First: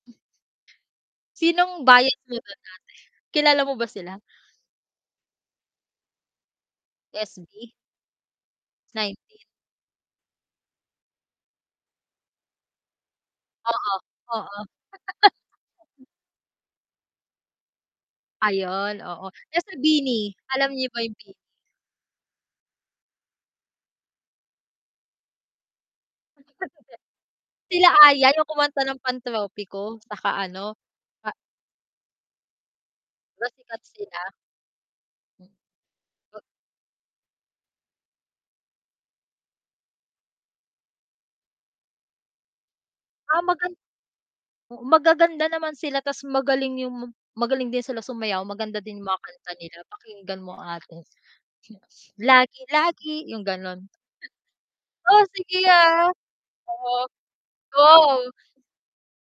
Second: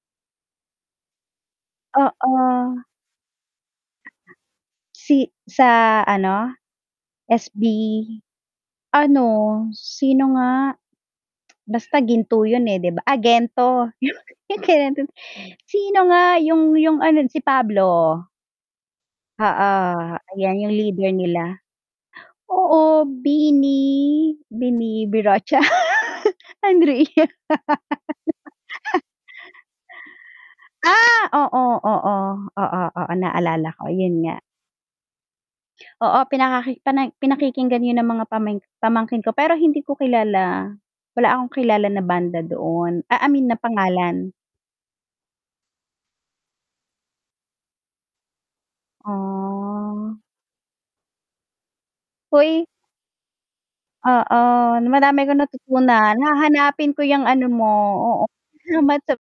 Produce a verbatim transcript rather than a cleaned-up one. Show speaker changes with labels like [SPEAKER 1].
[SPEAKER 1] Sinong bias mo dun ate?
[SPEAKER 2] Oo.
[SPEAKER 1] Kilala mo ba sila?
[SPEAKER 2] Si sa ano, SB
[SPEAKER 1] SB.
[SPEAKER 2] ano,
[SPEAKER 1] nineteenth.
[SPEAKER 2] sino nga, basta Ginto yun eh 'di ba ay Gento
[SPEAKER 1] Oo,
[SPEAKER 2] yung
[SPEAKER 1] oo.
[SPEAKER 2] [unintelligible] sino nga yung yung ano si Pablo.
[SPEAKER 1] Ayun, oo. Eh,
[SPEAKER 2] Oo,
[SPEAKER 1] sa BINI?
[SPEAKER 2] ayan
[SPEAKER 1] Alam
[SPEAKER 2] yung
[SPEAKER 1] niyo ba
[SPEAKER 2] leader
[SPEAKER 1] yung BINI?
[SPEAKER 2] nila. Oo, BINI, BINI-birocha Andrea.
[SPEAKER 1] Sila Aiah, yung kumanta ng Pantropiko, tsaka ano,
[SPEAKER 2] Ah!
[SPEAKER 1] a
[SPEAKER 2] oo, oo, oo, oo,
[SPEAKER 1] Ba
[SPEAKER 2] naalala
[SPEAKER 1] sikat
[SPEAKER 2] ko, yun
[SPEAKER 1] sila.
[SPEAKER 2] nga. Oo,
[SPEAKER 1] Ba
[SPEAKER 2] pinakaki pani pinakikinggan yun ng mga pamangk pamangkin ko pero hindi ko kilala, wala akong kilala na banda doon ah, I
[SPEAKER 1] Ah
[SPEAKER 2] mean na
[SPEAKER 1] magan
[SPEAKER 2] pangalan.
[SPEAKER 1] oo, magaganda naman sila tas magaling yung magaling din sila sumayaw, maganda din yung mga kanta nila.
[SPEAKER 2] Ah.
[SPEAKER 1] Pakinggan mo ang ate.
[SPEAKER 2] Hoy.
[SPEAKER 1] Lagi-lagi, yung ganun.
[SPEAKER 2] Oo,
[SPEAKER 1] Oh,
[SPEAKER 2] madami kong
[SPEAKER 1] sige, ah.
[SPEAKER 2] natutunan. Hahanapin ko
[SPEAKER 1] Oo.
[SPEAKER 2] yung ano mo,
[SPEAKER 1] Go.
[SPEAKER 2] oo [unintelligible]